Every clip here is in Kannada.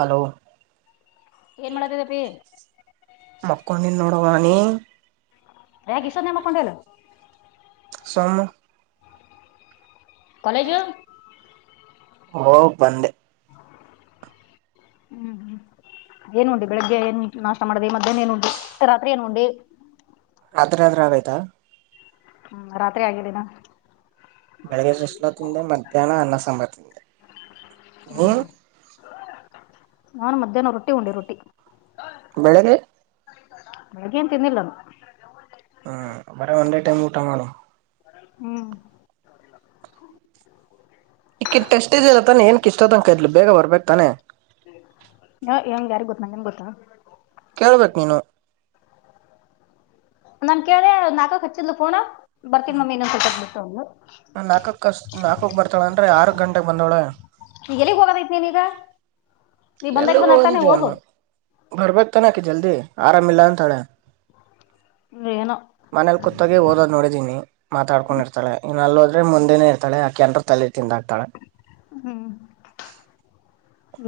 ಹಲೋ ಏನ್ ಮಾಡಕತೈದಿ ಅಪೀ ಮಕ್ಕೋಡಿ ನಿ ನೋಡವಾ ನಿ ಯಾಕೆ ಇಷ್ಟು ಹೊತ್ತ ನ್ಯಾಗ ಮಲ್ಕೊಂಡಿಯಲ್ಲ ಸುಮ್ಮ ಕಾಲೇಜು ಹೋಗ ಬಂದೆ ಹ್ಮ್ ಹ್ಮ್ ಏನ್ ಉಂಡಿ ಬೆಳಿಗ್ಗೆ ಏನ್ ನಾಷ್ಟ ಮಾಡ್ದಿ ಮಧ್ಯಾಹ್ನ ಏನ್ ಉಂಡಿ ರಾತ್ರಿ ಏನ್ ಉಂಡಿ ರಾತ್ರಿ ಆದ್ರ ಆಯ್ತಾ ಹ್ಮ್ ರಾತ್ರಿ ಆಗಿದ್ದಿನ್ ಬೆಳಿಗ್ಗೆ ಸುಸ್ಲಾ ತಿಂದೆ ಮಧ್ಯಾಹ್ನ ಅನ್ನ ಸಾಂಬಾರ್ ತಿಂದೆ ಹ್ಮ ನಾನ್ ಮಧ್ಯಾಹ್ನ ರೊಟ್ಟಿ ಉಂಡಿ ರೊಟ್ಟಿ ಬೆಳಿಗ್ಗೆ ನಳಗ ನ್ ತಿನ್ನಿಲ್ಲ ಹ್ಮ ಅವರ ವಂಡೇ ಟಮ್ ಕಊಟ್ಟಾ ಮಾಡಲೋ ಹ್ಮ್ ಟೆಸ್ಟ್ ಇಲ್ಲತ್ತ ಏನ್ ಇಷ್ಟ ಅಂತ ಕರ್ಲಿ ಬೇಗ ಬರ್ಬೇಕು ತಾನೆ ಹ ಹೆಂಗಗೆ ಯಾರ ಗೊತ್ತ ನನ್ಗೆ ಗೊತ್ತಾ ಕೇಳ್ಬೇಕು ನೀನು ನಮ ಕೇಳೆ ನಾಕಕ್ ಹಚ್ಚಿದ್ಲು ಫೋನ ಬರ್ತನ್ ಮಮ್ಮಿ ಇನ್ನೊಂದು ಸ್ವಪ ಬಿಟ್ಟು ಒಂದು ನಾಲ್ಕಕ್ಕ ಕಷ್ಟು ನಾಲ್ಕಕ್ಕೆ ಬರ್ತಾಳೆ ಅಂದ್ರರೆ ಆರು ಗಂಟೆಗೆ ಬಂದವಳೆ ಈಗ ಎಲ್ಲಿಗ್ ಹೋಗೋದೈತ್ ನೀನ್ ಈಗ ನೀ ಬಂದಾಗ ಎಲ್ಲಗೂ ಬಂದಾಗ ಒಂದ ತಾನೇ ಹೋಗು ಬರ್ಬೇಕು ತನಕೆ ಜಲ್ದಿ ಆರಾಮಿಲ್ಲ ಅಂತಳೆ ನೇನು ಮನೇಲಿ ಕೂತಾಗ ಓದೋದ್ ನೋಡಿದೀನಿ ಮಾತಾಡ್ಕೊಂಡರ್ತಾಳ ಇ ನ ಅಲ್ಲಿದ್ರೆ ಮುಂದೆನ ಇರ್ತಾಳೆ ಆಕೆನ್ ತಲೆರ್ ತಿಂದ ಹಾಕ್ತಳ ಹ್ಮ್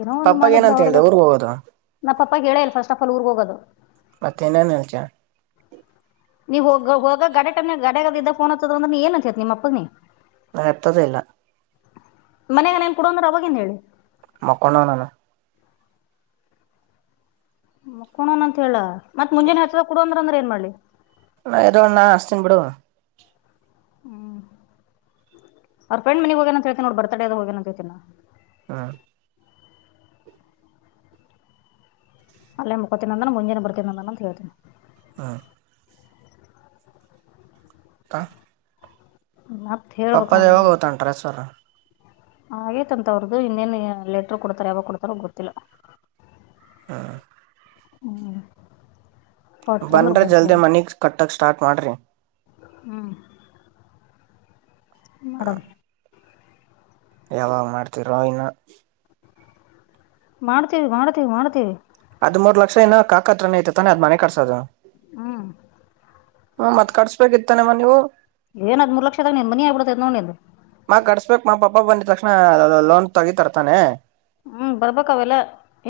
ಏನೋ ಒಂದು ಪಪ್ಪಾಗ ಮಾಡಿದ್ರ ಏನಂತ ಅವ್ರಗ ಹೇಳ್ದ ಊರ್ಗ್ ಹೋಗೋದು ನಾ ಪಪ್ಪ ಕೇಲ್ಲ ಫಸ್ಟ್ ಆಫ್ ಅಲ್ ಊರ್ಗ್ ಹೋಗೋದು ಮತ್ತೆಏನೇ ನಿಲ್ಚ ನೀವ ಹೋಗ ಹೋಗ ಗಡೆ ಟಮ್ ನ ಗಡೆಗ ಇದ್ದ ಫೋನ್ ಹತ್ತದ ಅ್ರ ನೀ ಏನ್ಸೇತಿ ನಿಮ್ಮಪ್ಪಕ್ಕನಿ ನಾ ಎರ್ತದೇ ಇಲ್ಲ ಮನೆಗ ನ್ ಕೊಡಂದ್ರ ಅವವಾಗಿಂದ ಹೇಳಿ ಮಕ್ಕೊಂಡೊನಲ್ಲ ಮಾಕೋಡೋಣ ಅಂತ ಹೇಳ ಮತ್ ಮುಂಜೆನೇ ಎಚ್ರ ಆಗಿ ಕೊಡ ಅಂದ್ರ ಅಂದ್ರ ಏನ್ ಮಾಡ್ಲಿ ನ [unintelligible] ಅಸ್ತನ್ ಬಿಡು ಹ್ಮ್ ಅವ್ರ ಫ್ರೆಂಡ್ ಮನೆಗ್ ಹೋಗೇನ ಅಂತ ಹೇಳ್ತನ್ ನೋಡ್ ಬರ್ತಡದ ಹೋಗೇನ ಅಂತ ಹೇಳ್ತನ ಹಾ ಅಲ್ಲೇ ಮುಕತಿನ ಅಂದ್ರ್ ಮುಂಜೆ ಬರ್ತನ ಅಂತ ಹೇಳ್ತನಿ ಹಾ ಕಾ ಮತ್ ಹೇಳ್ಬೇಕ್ ಪಪ್ಪದ್ ನೋಡ ಯಾವಾಗ್ ಹೋಗ್ತಾನ್ ಟ್ರಾಫಾರ್ ಹಾಗೇತ್ಂತ ಅವ್ರ್ದು ಇನ್ನೇನ್ ಲೆಟರ್ ಕೊಡ್ತಾರ ಯಾವಾಗ ಕೊಡ್ತಾರ ಗೊತ್ತಿಲ್ಲ ಹಾ ಹ್ಮ್ ಬಂದ್ರೆ ಜಲ್ದಿ ಮನೆಗೆ ಕಟ್ಟಕ್ಕೆ ಸ್ಟಾರ್ಟ್ ಮಾಡ್ರೀ ಹ್ಮ ಮಡಮ್ ಯಾವಾಗ ಮಾಡ್ತಿರೋ ಇನ್ನು ಮಾಡ್ತೀವಿ ಮಾಡ್ತೀವಿ ಮಾಡ್ತೀವಿ ಅದ್ ಮೂರ್ ಲಕ್ಷ ಏನ್ ಕಾಕತ್ರನ ಐತೆತಾನೆ ಅದ್ ಮನೆ ಕರ್ಸಕೆ ಹ್ಮ್ ಹು ಮತ್ ಕಟ್ಸ್ಬೇಕಿತಾನಮ್ಮ ನೀವು ಏನದ್ ಮೂರು ಲಕ್ಷದಾಗ್ ನಮ್ ಮನಿ ಆಗ್ಬಿಡತ್ [unintelligible] ನೋಡಿ ಮ ಕಡ್ಸ್ಬೇಕಕ್ ಮಾ ಪಾಪ ಬಂದಿದ ತಕ್ಷಣ ಲೋನ್ ತೆಗಿ ತರ್ ತಾನೇ ಹ್ಮ್ ಬರ್ಬೇಕ ಅವೆಲ್ಲ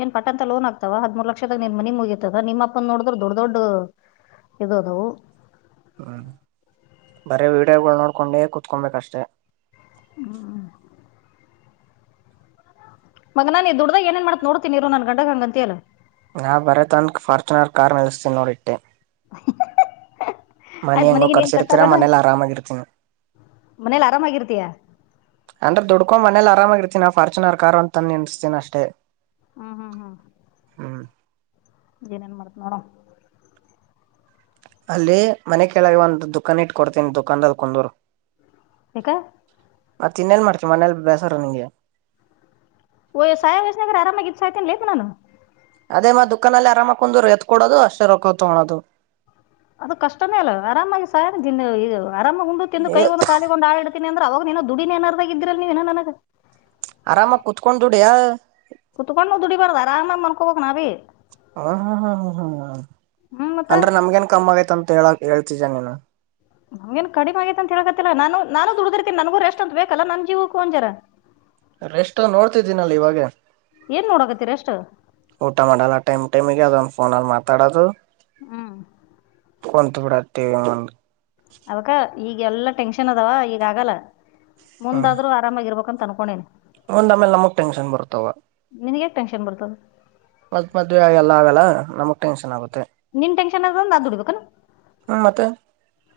ಏನ್ ಪಟ್ಟ ಅಂತ ಲೋನ್ ಆಗ್ತಾವ ಹದ್ಮೂರು ಲಕ್ಷದ ನಿನ್ ಮಿ ಮುಗಿತತದ ನಿಮ್ಮಪ್ಪನ ನೋಡಿದ್ರೆ ದೊಡ್ಡ ದೊಡ್ ಇದು ಅದವು ಹ್ಮ್ ಬರೇ ವಿಡಿಯೋಗಳು ನೋಡ್ಕೊಂಡೆ ಕುತ್ಕೊಬೇಕಷ್ಟೇ ಹ್ಮ್ ಮಗನಾ ನೀ ದುಡ್ದ ಏನ್ ಮಾಡತ್ ನೋಡ್ತನಿರು ನನ್ ಗಂಡಗೆ ಹಂಗಂತಿಯಲ್ಲ ನಾವು ಬರೇ ತನನ್ಕ್ ಫಾರ್ಚುನರ್ ಕಾರ್ ನಲ್ಸ್ತೀನಿ ನೋಡಿಟ್ಟೆ ಮನಿ ಆಯ್ತ್ ಹೆಂಗೋ ಮನಿಗೆ ಏನ್ ಕರ್ಸಿರ್ತೀರ ಕಟ್ಟಲ್ಲನ ಮನೇಲಿ ಆರಾಮಾಗಿರ್ತನಿ ಮನೇಲಿ ಆರಾಮಾಗಿರ್ತೀಯ ಅಂದ್ರೆದುಡ್ಕೊಮನೆಯಲ್ ಆರಾಮಾಗಿರ್ತನ ನ ಫಾರ್ಚನರ್ ಕಾರ್ ಅಂತ ನಿನ್ಸ್ತಿನ ಅಷ್ಟೇ ಹ್ಮ್ ಹ್ಮ್ ಹ್ಮ್ ಹ್ಮ್ ಏನೇನ್ ಮಾಡ್ತ ನೋಡಮ್ ಅಲ್ಲಿ ಮನೆ ಕೆಳಗೆ ಒಂದ್ ದುಖಾನ್ ಇಟ್ ಕೊಡ್ತೇನ ದುಖಾನದ ಕುಂದೂರು ಯಾಕ ಮತ್ತ ತಿನ್ನೇನ್ ಮಾಡ್ತಿ ಮನೆಲ್ ಬೇಸಾರ ನಿಂಗೆ ಓ ಸಾಯ ವಸ್ಸನ ಆರಾಮಾಗಿ ಇತ್ತು ಸ್ತನನೆಲೆಪ್ಪ ನಾನು ಅದೇ ಮತ್ ದುಖಾನ ಅಲ್ಲಿ ಆರಾಮಾಗ್ ಕುಂದಿರು ಎತ್ ಕೊಡೋದು ಅಷ್ಟೇ ರೊಕ್ಕ ತಗೋಣದು ಅದು ಕಷ್ಟನೇ ಅಲ್ಲ ಆರಾಮಾಗಿ [unintelligible] ಆರಾಮಾಗ್ ಉಂಡು ತಿಂದು ಏ ಕೈಗೊಂದು ಕಾಲಿಗ್ ಒಂದ ಆಡ್ತನಿ ಅಂದ್ರ ಅವಾಗ ನೀನು ದುಡಿನೇನಾರ್ ಬಗ್ಗೆ ಇದ್ರಲ್ ನೀವು ನನಗ ಆರಾಮಾಗ್ ಕುತ್ಕೊಂಡ್ ದುಡೀ ಕುತ್ಕೊಂಡ ದುಡಿ ಬಾರ್ದ್ ಅರಾಮಾಗ್ ಮನ್ಕೋಬೇಕ್ ನಾವೀ ಹ್ಮ್ ಹ್ಮ್ ಹ್ಮ್ ಹ್ಮ್ ಹ್ಮ್ ಹ್ಮ್ ಮತ್ತ ಅಂದ್ರೆ ನಮ್ಗೇನ್ ಕಮ್ಮ್ ಆಗೈತ್ ಅಂತ ಹೇಳಾಕ್ ಹೇಳ್ತಿದ್ಯ ನೀನು ನಂಗೇನ್ ಕಡಿಮೆ ಆಗೈತ್ ಅಂತ್ ಹೇಳಕತ್ತಿಲ್ಲ ನಾನು ನಾನು ದುಡ್ದಿರ್ತಿನ್ ನನ್ಗು ರೆಸ್ಟ್ ಅಂತ ಬೇಕಲ್ಲ ನನ್ ಜೀವುಕ್ಕು ಒಂಜರ ರೆಸ್ಟು ನೋಡ್ತಿದ್ದೀನಲ್ ಇವಾಗ ಏನ್ ನೋಡಕತ್ತಿ ರೆಸ್ಟ್ ಊಟ ಮಾಡಲ್ಲ ಟೈಮ್ ಟೈಮಿಗೆ ಅದೊಂದು ಫೋನಲ್ಲಿ ಮಾತಾಡೋದು ಹ್ಮ್ ಕೊಂತ ಬಿಡಾತೀವ್ ಒಂದ್ ಅದ ಈಗ ಎಲ್ಲಾ ಟೆನ್ಷನ್ ಅದಾವ ಈಗ ಆಗಲ್ಲ ಹ್ಮ್ ಮುಂದಾದ್ರೂ ಆ ರಾಮಾಗಿರ್ಬೇಕು ಅಂತ ಅನ್ಕೊಂಡೀನಿ ಒಂದ್ ಆಮೇಲ್ ನಮಗ್ ಟೆನ್ಶನ್ ಬರ್ತಾವ ನಿನ್ಗ್ ಯಾಕ್ ಟೆನ್ಶನ್ ಬರ್ತದೆ ಮತ್ ಮದ್ವೆೆ ಎಲ್ಲ ಆಗಲ್ಲ ನಮಗ್ ಟೆನ್ಷನ್ ಆಗುತ್ತೆ ನಿನ್ ಟೆಂಕ್ಶನ್ ಆಗುವಂತ್ನಾ ದುಡಿಬೇಕನ ಹ್ಮ ಮತ್ತೆ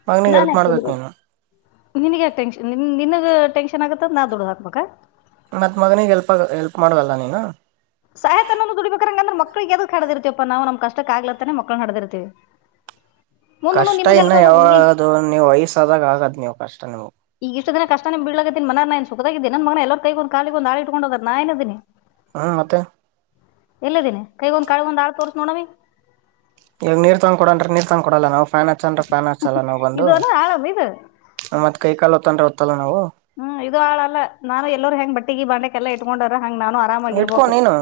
ಮಗನಿಗೆ ನಾನ್ ಹೆಲ್ಪ್ ಯಾಕ್ ಮಾಡ್ಬೇಕು ದುಡೀಬೇಕ್ ನೀನು ನಿನಿಗ್ ಯಾಕ್ ಟೆಂಕ್ಶ್ ನಿನ್ ನಿನಗ ಟೆಂಕ್ಶನ್ ಆಗತ್ತಂತ್ ನಾ ದುಡ್ದ್ ಹಾಕ್ಬೇಕಾ ಮತ್ ಮಗನಿಗೆ ಹೆಲ್ಪ್ ಆಗ ಹೆಲ್ಪ್ ಮಾಡುವಲ್ಲ ನೀನು ಸಹತ್ತನ್ನೊ ದುಡಿಬೇಕಕಂಗ್ರ ಮಕ್ಳಿಗೆ ಯದಕ್ ಹಡದಿರ್ತಿವಪ್ಪ ನಾವು ನಮ ಕಷ್ಟಕ್ಕಗ್ಲತ್ತೇ ಮಕ್ಳ ಹಡದಿರ್ತಿವಿ ಕಷ್ಟ ಇನ್ನು ಈಗ ಯಾವದು ನೀವು ವಯಸಾದಾಗ ಆಗದ್ ನೀವು ಕಷ್ಟ ನಿಮಗ್ ಈ ಇಷ್ಟ ದಿನ ಕಷ್ಟನ ಬಿಡ್ಲದತ್ತನ ಮ ನನಖತಾಗಿದ್ದನನ್ ಮನ ಎಲ್ಲ ಕೈ ಕಾಲ ಒಂದು ಆಳ ಇಟ್ಡೋಗ ನಾನನಿದ್ದೀ ಹಾ ಮತ್ತೆ ಎಲ್ಲದಿನಿ ಕೈಗೊ್ ಕಳ ಒ ಆಡ್ ತೋರ್ಸ ನೋ ಈಗ ನೀರ್ ತಂದ್ ಕೊಡನ್ ನೀರ್ ತಗ್ಕ ಕೊಡಲ್ಲ ನಾವು ಫ್ಯಾನ್ ಹಚ್ಚನ್ ಫ್ಯಾನ್ ಹಚ್ಚಲ್ಲ ನಾವವು ಬಂದು ಇದು ಅದ ಆಳವ ಇದು ಮತ್ತತ್ ಕೈ ಕಾಲೋ ತೊಂದ್ರೆ ಹೊದತ್ತಲ್ಲ ನಾವು ಹ್ಮ್ ಇದು ಹಾಳಲ್ಲ ನಾನು ಎಲ್ಲರು ಹೆಂಗ್ ಬಟ್ಟಿಗೆ ಬಾಂಡೆಲ್ಲ ಇಟ್ಕೊಂಡರ ಹಂಗ್ ನಾನು ಆರಾಮಾಗಿ ಇಟ್ಕೊ ಇರ್ಬೇಕು ನೀನು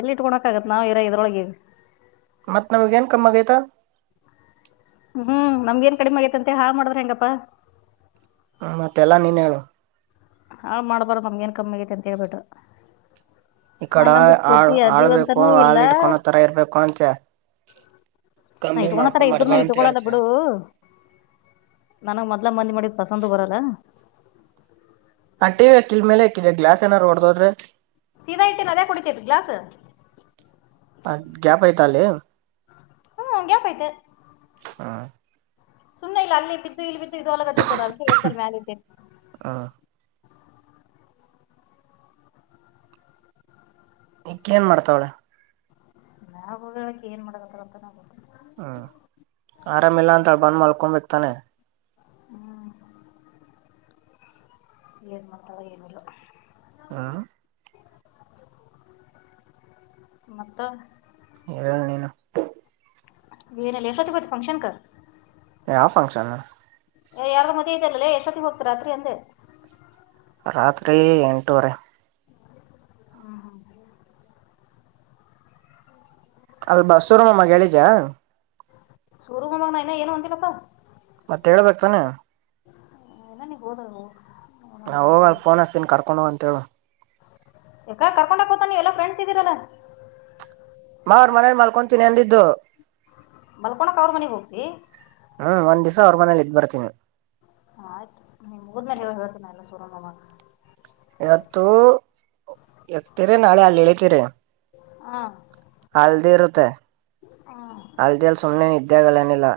ಎಲ್ಲಿ ಇಟ್ಕೊಳಕ ಆಗತ್ ನಾವು ಇರ ಇದರೊಳಗೆ ಮತ್ತತ್ ನಮಗ್ ಏನ್ ಕಮ್ಮ ಆಗೈತಾ ಹ್ಮ್ ನಮ್ಗಏನ್ ಕಡಿಮೆ ಆಗೈತ ಅಂತೆ ಹಾ ಮಾಡಿದ್ರೆ ಹೆಂಗಪ್ಪಾ ಹ ಮತ್ತೆಲ್ಲಾ ನೀನ್ ಹೇಳು ಹಾ ಮಾಡ್ಬಾರು ನಮ್ಗೆಏನ್ ಕಮ್ಮಿಗಐತೆ ಅಂತೇಳ್ಬಿಟ್ಟು ಈ ಕಡ ಹಂಗಂದ್ರ ಆಳ್ ಪೂರ್ತಿ ಆಳ್ಬೇಕು ಅದೀವಂತನೂ ಇಲ್ಲ ಆಳ್ ಇಟ್ಕೊಳೋ ತರ ಇರ್ಬೇಕು ಅಂತ ನಾ ಕಮ್ಮಿ ಇಟ್ಕೊತಾರ ಮಾಡ್ಕೊಬಾರ್ದು ಇದ್ರುನು ಅಂತ ಇಟ್ಕೊಳಲ್ಲ ಬಿಡು ಹೇಳ್ತ ನನಗ್ ಮೊದ್ಲ ಮಂದಿ ಮಾಡಿದ್ ಪಸಂದ್ ಬರಲ್ಲ ಆ ಟೀ ಅಕ್ಕಿನ್ ಮೇಲೇ ಈಗ ಗ್ಲಾಸ್ ಏನಾರು ಒಡ್ದೋದ್ರೆ ಸೀದಾಇಟ್ಟಿನ ಅದ್ಯಾಕ ಹೊಡಿತೈತೆ ಗ್ಲಾಸ್ ಹ ಗ್ಯಾಪ್ ಐತಲ್ಲಿ ಹ್ಮ್ ಗ್ಯಾಪ ಐತಿ ಹ ಸುಮ್ಮನೆ ಇಲ್ಲ ಬಿದ್ದು ಇಲ್ಲಿ ಬಿದ್ದು ಇದು ಆಗಲ್ಕತ್ತದೇತಲ್ ಎತ್ತಿ ಮ್ಯಾಲತ್ತು ಹ [unintelligible] ಏನ್ ಮಾಡ್ತಾವಳೆ ನಾವ ಹೋದ ಬಳಕ್ ಏನ್ ಮಾಡಕತ್ರ ಅಂತ ನ ಹ್ಞೂ ಆರಾಮಿಲ್ಲ ಅಂತೇಳಿ ಬಂದು ಮಾಲ್ಕೋಡಬಿಡ ತಾಳೆ ಹ್ಮ್ ಏನ್ ಮಾಡ್ತಾವ ಏನಲ್ಲ ಹಾ ಮತ್ತ ಹ ನೀ ಎಷ್ಟ ಹೋತ್ತಿಗೆ ಹೋದೆ ಅಲ್ಲಿ ಫಂಕ್ಷನಕ ಯಾವಂಫಕ್ಷನ್ ಏ ಯಾರದೋ ಮದುವೆ ಅಂದ್ಯಲ್ಲೋ ಎಷ್ಟ್ ಹೊತ್ತಿಗೆ ಹೋಗ್ತ ರಾತ್ರಿ ಅಂದೆ ರಾತ್ರಿ ಎಂಟೂವರೆ ಹ್ಮ್ ಹ್ಮ್ ಅದು ಬಸುರಮ್ಮ ಗೆಳಿದಾ ಶುರು ಮಾಮಾ ಇನು ಏನುಂದಿಲ್ಲಪ್ಪಾ ಮತ್ತೆ ಹೇಳ್ಬೇಕ ತಾನೆ [unintelligible] ಹೋದ್ಲು ನೋಡು ನಾವು ಹೋಗ ಅ ಫೋನ ಹಸತೀನಿ ಕರ್ಕೊಂಡು ಹೋಗ ಅಂತೇಳ ಯಾಕ ಕರ್ಕೊಂಡ ಯಾಕ ಹೋಗ್ತಾನ ನೀವು ಎಲ್ಲ ಫ್ರೆಂಡ್ಸ್ ಇದ್ದರಲ್ಲ ಮಾರ ಮನೇಲಿ ಮಲ್ಕೊಂತೀನಿ ಅಂದಿದ್ದು ಮಲ್ಕೋಳಕ್ಕ ಅವ್ರ ಮನೆಗೆ ಹೋಗ್ತಿ ಹ್ಮ್ ಒಂದ್ ದಿವ್ಸ ಅವ್ರ ಮನೇಲಿ ಇದ ಬರ್ತನಿ ಆಯ್ತು ನಿಮ್ ಊರ್ ಮೇಲೆ ಹ ಹೇಳ್ತ ನಾನ ಸೂರು ಮಾಮಗ ಇವತ್ತು ಎತ್ತಳಿರಿ ನಾಳೆ ಅಲ್ಲಿ ಇಳಿತಿರಿ ಹಾ ನಾಳೆ ಹಲ್ದಿ ಇರುತ್ತೆ ಹಾ ಅಲ್ದೆಲ್ ಸೋನೆ ಇದ್ದ್ಯಾಗಲ್ಲನಿಲ್ಲ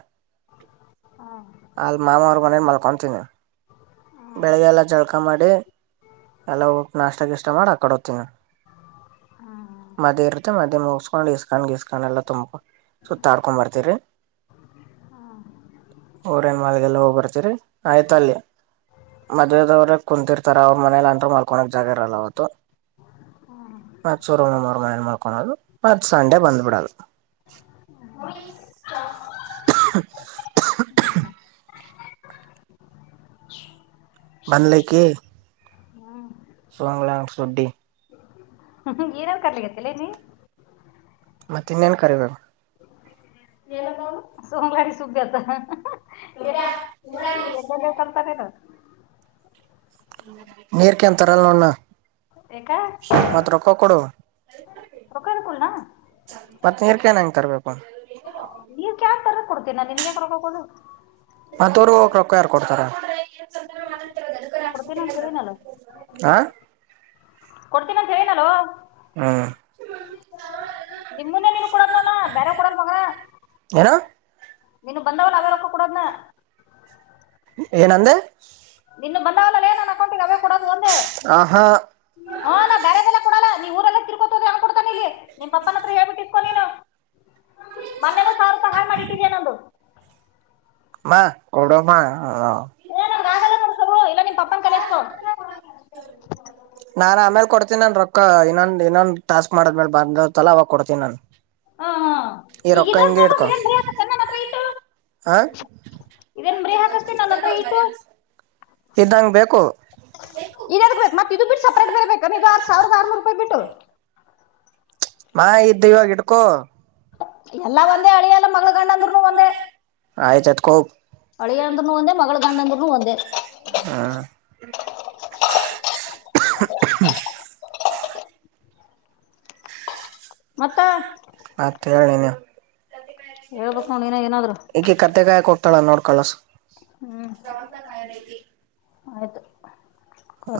ಹಾಂ ಅಲ್ಲಿ ಮಾಮಾರ ಮನ್ಯಾಗ ಮಲ್ಕೊಂತೀನಿ ಬೆಳಿಗ್ಗೆ ಎಲ್ಲ ಜಳ್ಕ ಮಾಡಿ ಎಲ್ಲ ಹೋಗಿ ನಾಷ್ಟಾಗಿಷ್ಟಾ ಮಾಡಿ ಆಕಡೆ ಹೋಗ್ತೀನ ಹಾ ಮದ್ ಇತ್ತೆ ಮದ್ ಮುಗಸ್ಕೊಂಡ್ ಈ ಇಸ್ಕಾ ಗೀಸ್ಕ್ ಎಲ್ಲಾ ತುಂಬು ಸುತ್ತಾಡ್ಕೊಂಡ್ ಬರ್ತೀರಿ ಓರಿನ ಮಾಲ್ಗೆಲ್ಲ ಹೋಗಿಬರ್ತತಿರಿ ಆಯ್ತ ಅಲ್ಲಿ ಮದ್ವೆದವ್ರ ಕುಂತಿರ್ತಾರ ಅವ್ರ ಮನೇಲಿ ಅಂದ್ರರು ಮಲ್ಕೊಕ್ ಜಾಗ ಇರಲ್ಲ ಅವತ್ತು ಮತ ಸೂರು ಮಾಮಾ ಮನ್ಯಾಗ ಮಲ್ಕಳೋದು ಮತ್ತ್ ಸಂಡೆ ಬಂದ್ಬಡದು [unintelligible] ಕ್ಷಹು. ಹು ಟೈಮ್ ಎಷ್ಟು ಬಂದ್ಲಕಿ. ಹು ಸೋಂಗ್ಲ್ಯಾನ್ ಸುಂಟಿ. ಹಹು ಏನಾನ್ ಕರ್ಲಿಕತ್ತಿಲೇ ನೀ. ಮತ್ತಿನ್ನೇನ ಕರಿಬೇಕು. ಏನು ಅಂದಾ ಅವನು ಸೋಗ್ಲಾಡಿ ಸುಬ್ಬಿ ಅಂತ ಹ್ಹಹ್ಹಾ. ಇರ್ಯಾ ಸುಮ್ಬಲ್ಲಾ ಇದ್ದಲ್ಲೇ ತಟ್ಟತಾರ್ ನಿನ್ನ. ನೀರ್ ಕ್ಯಾನ್ ತರುದಿಲನಾ. ಯಾಕ ಮತ್ತ ರೊಕ್ಕಾ ಕೊಡೋವಾ ರೊಕ್ಕ ಕೊಡ್ಲಾ ಮತ್ತ್ ನೀರ್ ಕ್ಯಾನ್ ಹೆಂಗ ತರ್ಬೇಕು. ನೀರ್ ಕ್ಯಾನ್ ತರ ಕೊಡ್ತೀನಾ ನಿನಗ್ ಯಾಕ್ ರೊಕ್ಕಾಡದ. ಮತ್ತ ಊರರ್ಗೋಕ ರೊಕ್ಕಾ ಯಾರ ಕೊಡ್ತಾರ. ಕೊಡತಿನಂತ ಹೇಳಿನಲ್ಲ. ಆ ಕೊಡ್ತೀನಂತ ಏಳಿನಲ್ಲೋ. ಹು ತಿಲ್ಲಾ. ನಿಮ್ಮನ್ನ ನೀನಗ ಕೊಡದ ನಾನು ಬೇರೆವ ಕೊಡಲ್ ಮಗನ. ಏನು. ನೀನಗ ಬಂದಾವಲ್ಲ ಅವೆರೊಕ್ಕಾ ಕ್ಕೂಡೋದನಾನ್. ಏನಂದೆ. ನಿನಗ ಬಂದಾವಲ್ಲಲ್ಲೇ ನನ್ನ ಅಕೌಂಟ್ಗೆ ಅವೇಕೊಡೋದು. ಪ್ಚ್ ಅ ಹ. ಹು ನಾ ಬ್ಯಾರೆದೆಲ್ಲಾ ಕೊಡಲ್ಲಾ ನೀ ಊರೆಲ್ಲಾ ತಿರ್ಕೋತ ಹೋದ್ರ ಯಾವ್ ಕೊಡ್ತಾನ ಇಲ್ಲಿ ನಿಮ್ಮ ಪಪ್ಪನ ಹತ್ರ ಹೇಳ್ಬಟ್ಟ ಇಸ್ಕೂ ನೀನು. ಮೊನ್ನೆನು ಸಾವರೊಪಾಯಿ ಹಾಳ್ ಮಾಡಿಟ್ಟಿದೀ ನಂದು. ಮಾ ಕೊಡು ಮಾ ಏ ನಮ್ಮಗ ಆಗಲ್ಲ ನೋಡಪ್ರಭು ಇಲ್ಲಾ ನಿಮ್ಮ ಪಪ್ಪಾನ ಕ. ನಾನ್ ಆಮೇಲ್ ಕೊಡ್ತಿನನ್ನ ರೊಕ್ಕಾ ಇನ್ನೊಂದ ಇನ್ನೊಂದ ಟಾಸ್ಕ್ ಮಾಡಿದ ಮೇಲ ಬಂದಿರ್ತಲ್ಲ ಅವಾಗ ಕೊಡ್ತಿನಾನು. ಹಾ ಹಾ ಈ ರೊ ಈಗ ಕ್ಕಾ ಇದ್ರಲ್ಲಿ ಹಿಂಗೆ ತೊಗೊಂಡು ಇಡ್ಕೊ ಇದೇನ್ ಬರೀ ಹಾಕತ್ತೆ ನನ್ನ ಹತ್ರ ಹಾ. ಇದೇನ ಮರಿ ಹಾಕಸ್ತಿ ನನ್ನ ಹತ್ರ ಇಟ್ಟು. ಇದ್ದಂಗ ಬೇಕು. ಇದೇದಕ ಬೇಕು ಮತ್ತ ಇದು ಬಿಟ್ಟ ಸಪರೇಟ್ ಬೇರೆ ಬೇಕೇನ ಇದು ಆರ್ಸಾವರದ ಆರ ನೂರ ರೂಪಾಯಿ ಬಿಟ್ಟು. ಮಾ ಇತ ತಿಂಗಳಗ ಇಟ್ಟಗೋ ಎಲ್ಲ ಒಂದೇ ಅಳಿಯಲ್ಲ ಮಗಳ ಗಂಡ ಅಂದ್ರೂ ಒಂದೇ ಆಯ ಜಜ್ಜಕೋ ಹೋಗ್. ಅಳಿಯ ಅಂದ್ರುನು ಒಂದೆ ಮಗಳ ಗಂಡ ಅಂದ್ರೂನು ಒಂದೇ. ಹಾ ಕ್ಕಹ ಕ್ಕಹ ಮತ್ತ ಮತ್ತ ಹೇಳ ನೀನೇ ಕತ್ತಿ ಕಾಯಕ ಇಲ್ಲ ಹೇಳ್ಬೇಕ್ ಏನು ನೋಡ್ ನೀನ ಏನಾದ್ರು ಇಕಿ ಕತ್ತಿ ಕಾಯಾಕ ಹೋಕ್ತಾಳನ್ ಕಳಸ್. ಹು ಆಯ್ತು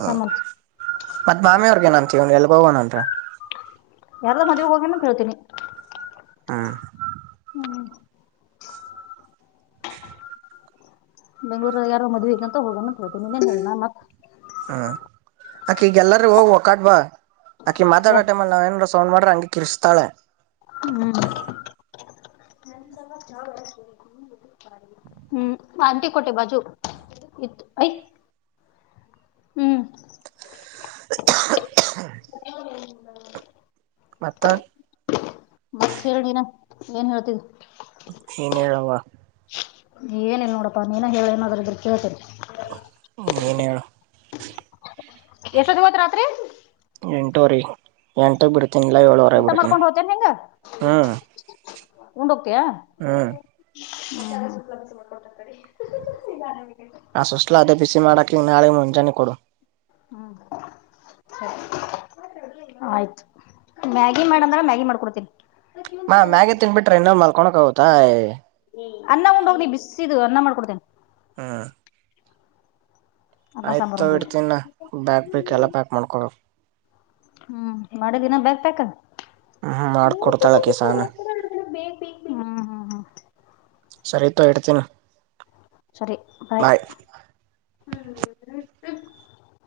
ಆ ಮತ್ ಮತ್ತ ನಾಮಾರಿಗೆ ಏನಂತಿವಿ ಏನ್ ಅಂತೀವಿ ಎಲ್ಲಾಗೊಗೊನಂತ. ಯಾರದೋ ಮದಿವಿಗ ಹೋಗ್ಯಾನ್ ಅಂತ ಹೇಳ್ತಿನಿ. ಹ ಹು ಬೆಂಗಳೂರಾಗ ಯಾರದೋ ಮದ್ವಿ ಐತಂತ ಹೋಗ್ಯಾನಂತ ಹೇಳ್ತಿನಿ ಇನ್ನೇನ ಹೇಳಿ ನಾ ಮತ್ತ. ಹ್ಮ ಅಕಿಗ್ ಎಲ್ಲಾರೂ ಹೊ ಒಕ್ಕಾಟ್ ಬಾ ಅಕಿ ಮಾತಾಡೋ ಟೈಮಲ್ಲಿ ನಾವ ಏನಾರ್ ಸ ಸೌಂಡ್ ಮಾಡಿದ್ರ ಹಂಗೆ ಕಿರಚಾತಳ ಹ್ಮ್ ಹ್ಮ್ ಆಂಟಿ ಕೊಟ್ಟೆ ಬಾಜು ಇತ್ತು ಯ್ತ್ ಹ್ಮ್ [inaudible] ಮತ್ತು ಮತ್ತ್ ಹೇಳ ನೀನಾ ಏನ್ ಹೇಳ್ತಿದ್ದ ನೀನು ಏಳುವಾ ಏನಿಲ್ಲ ನೋಡಪ್ಪ ನೀನು ಹೇಳ ಏನಾದರ ಇದ್ರ ಕೇಳ್ತರಿ ಹ್ಮ ಏನ ಹೇಳು ಎಷ್ಟೋದವತ್ ರಾತ್ರಿ ಎಂಟುವರಿ ಎಂಟಕ್ ಬಿಡ್ತೀನಿ ಇಲ್ಲ ಏಳುವರೆಗ ಊಟ ಬಿಡ್ತೀನಿ ಹ್ಞೂ ಉಂಡೊಗ್ತಿಯ ಹ್ಮ ಆ ಸುಸ್ಲಾ ಅಟ್ಟ ಬಿಸಿ ಮಾಡಾಕಿ ನಾಳೆ ಮುಂಜಾನೆ ಕೊಡು ಹ್ಮ್ ಸರಿ ಆಯ್ತು ಮ್ಯಾಗಿ ಮಾಡಂದಾಗ ಮ್ಯಾಗಿ ಮಾಡ್ಕೊಡ್ತೀನಿ ಮ ಮ್ಯಾಗೆ ತಿನ್ಬಿಟ್ರೆ ಇನ್ನೋ ಮಲ್ಕೊೋಕಗತಾಯ ಅನ್ನ ಉಂಡ್ ಹೋಗ್ ಬಿಸಿದು ಅನ್ನ ಮಾಡ್ಕೊಡ್ತೇನೆ ಹಾ ಅನ್ನ ಆಯ್ತು ಸಾಂಬಾರ್ ತ ಉಂಡ್ ಹೋಗು ಇಡ್ತೀನ ಬ್ಯಾಗ್ ಬೇಕ ಎಲ್ಲ ಪ್ಯಾಕ್ ಮಾಡ್ಕೊಬೇಕು ಹ್ಮ್ ಮಾಡೆ ದಿನ ಬರ್ತಕ್ ಹ್ಮ ಮಾಡ್ಕ ಕೊಡ್ತಾಳ ಕಸಾನ [unintelligible] ಸರಿತ್ತು ಇಡ್ತೀನ ಸರಿ ಬಾಯ್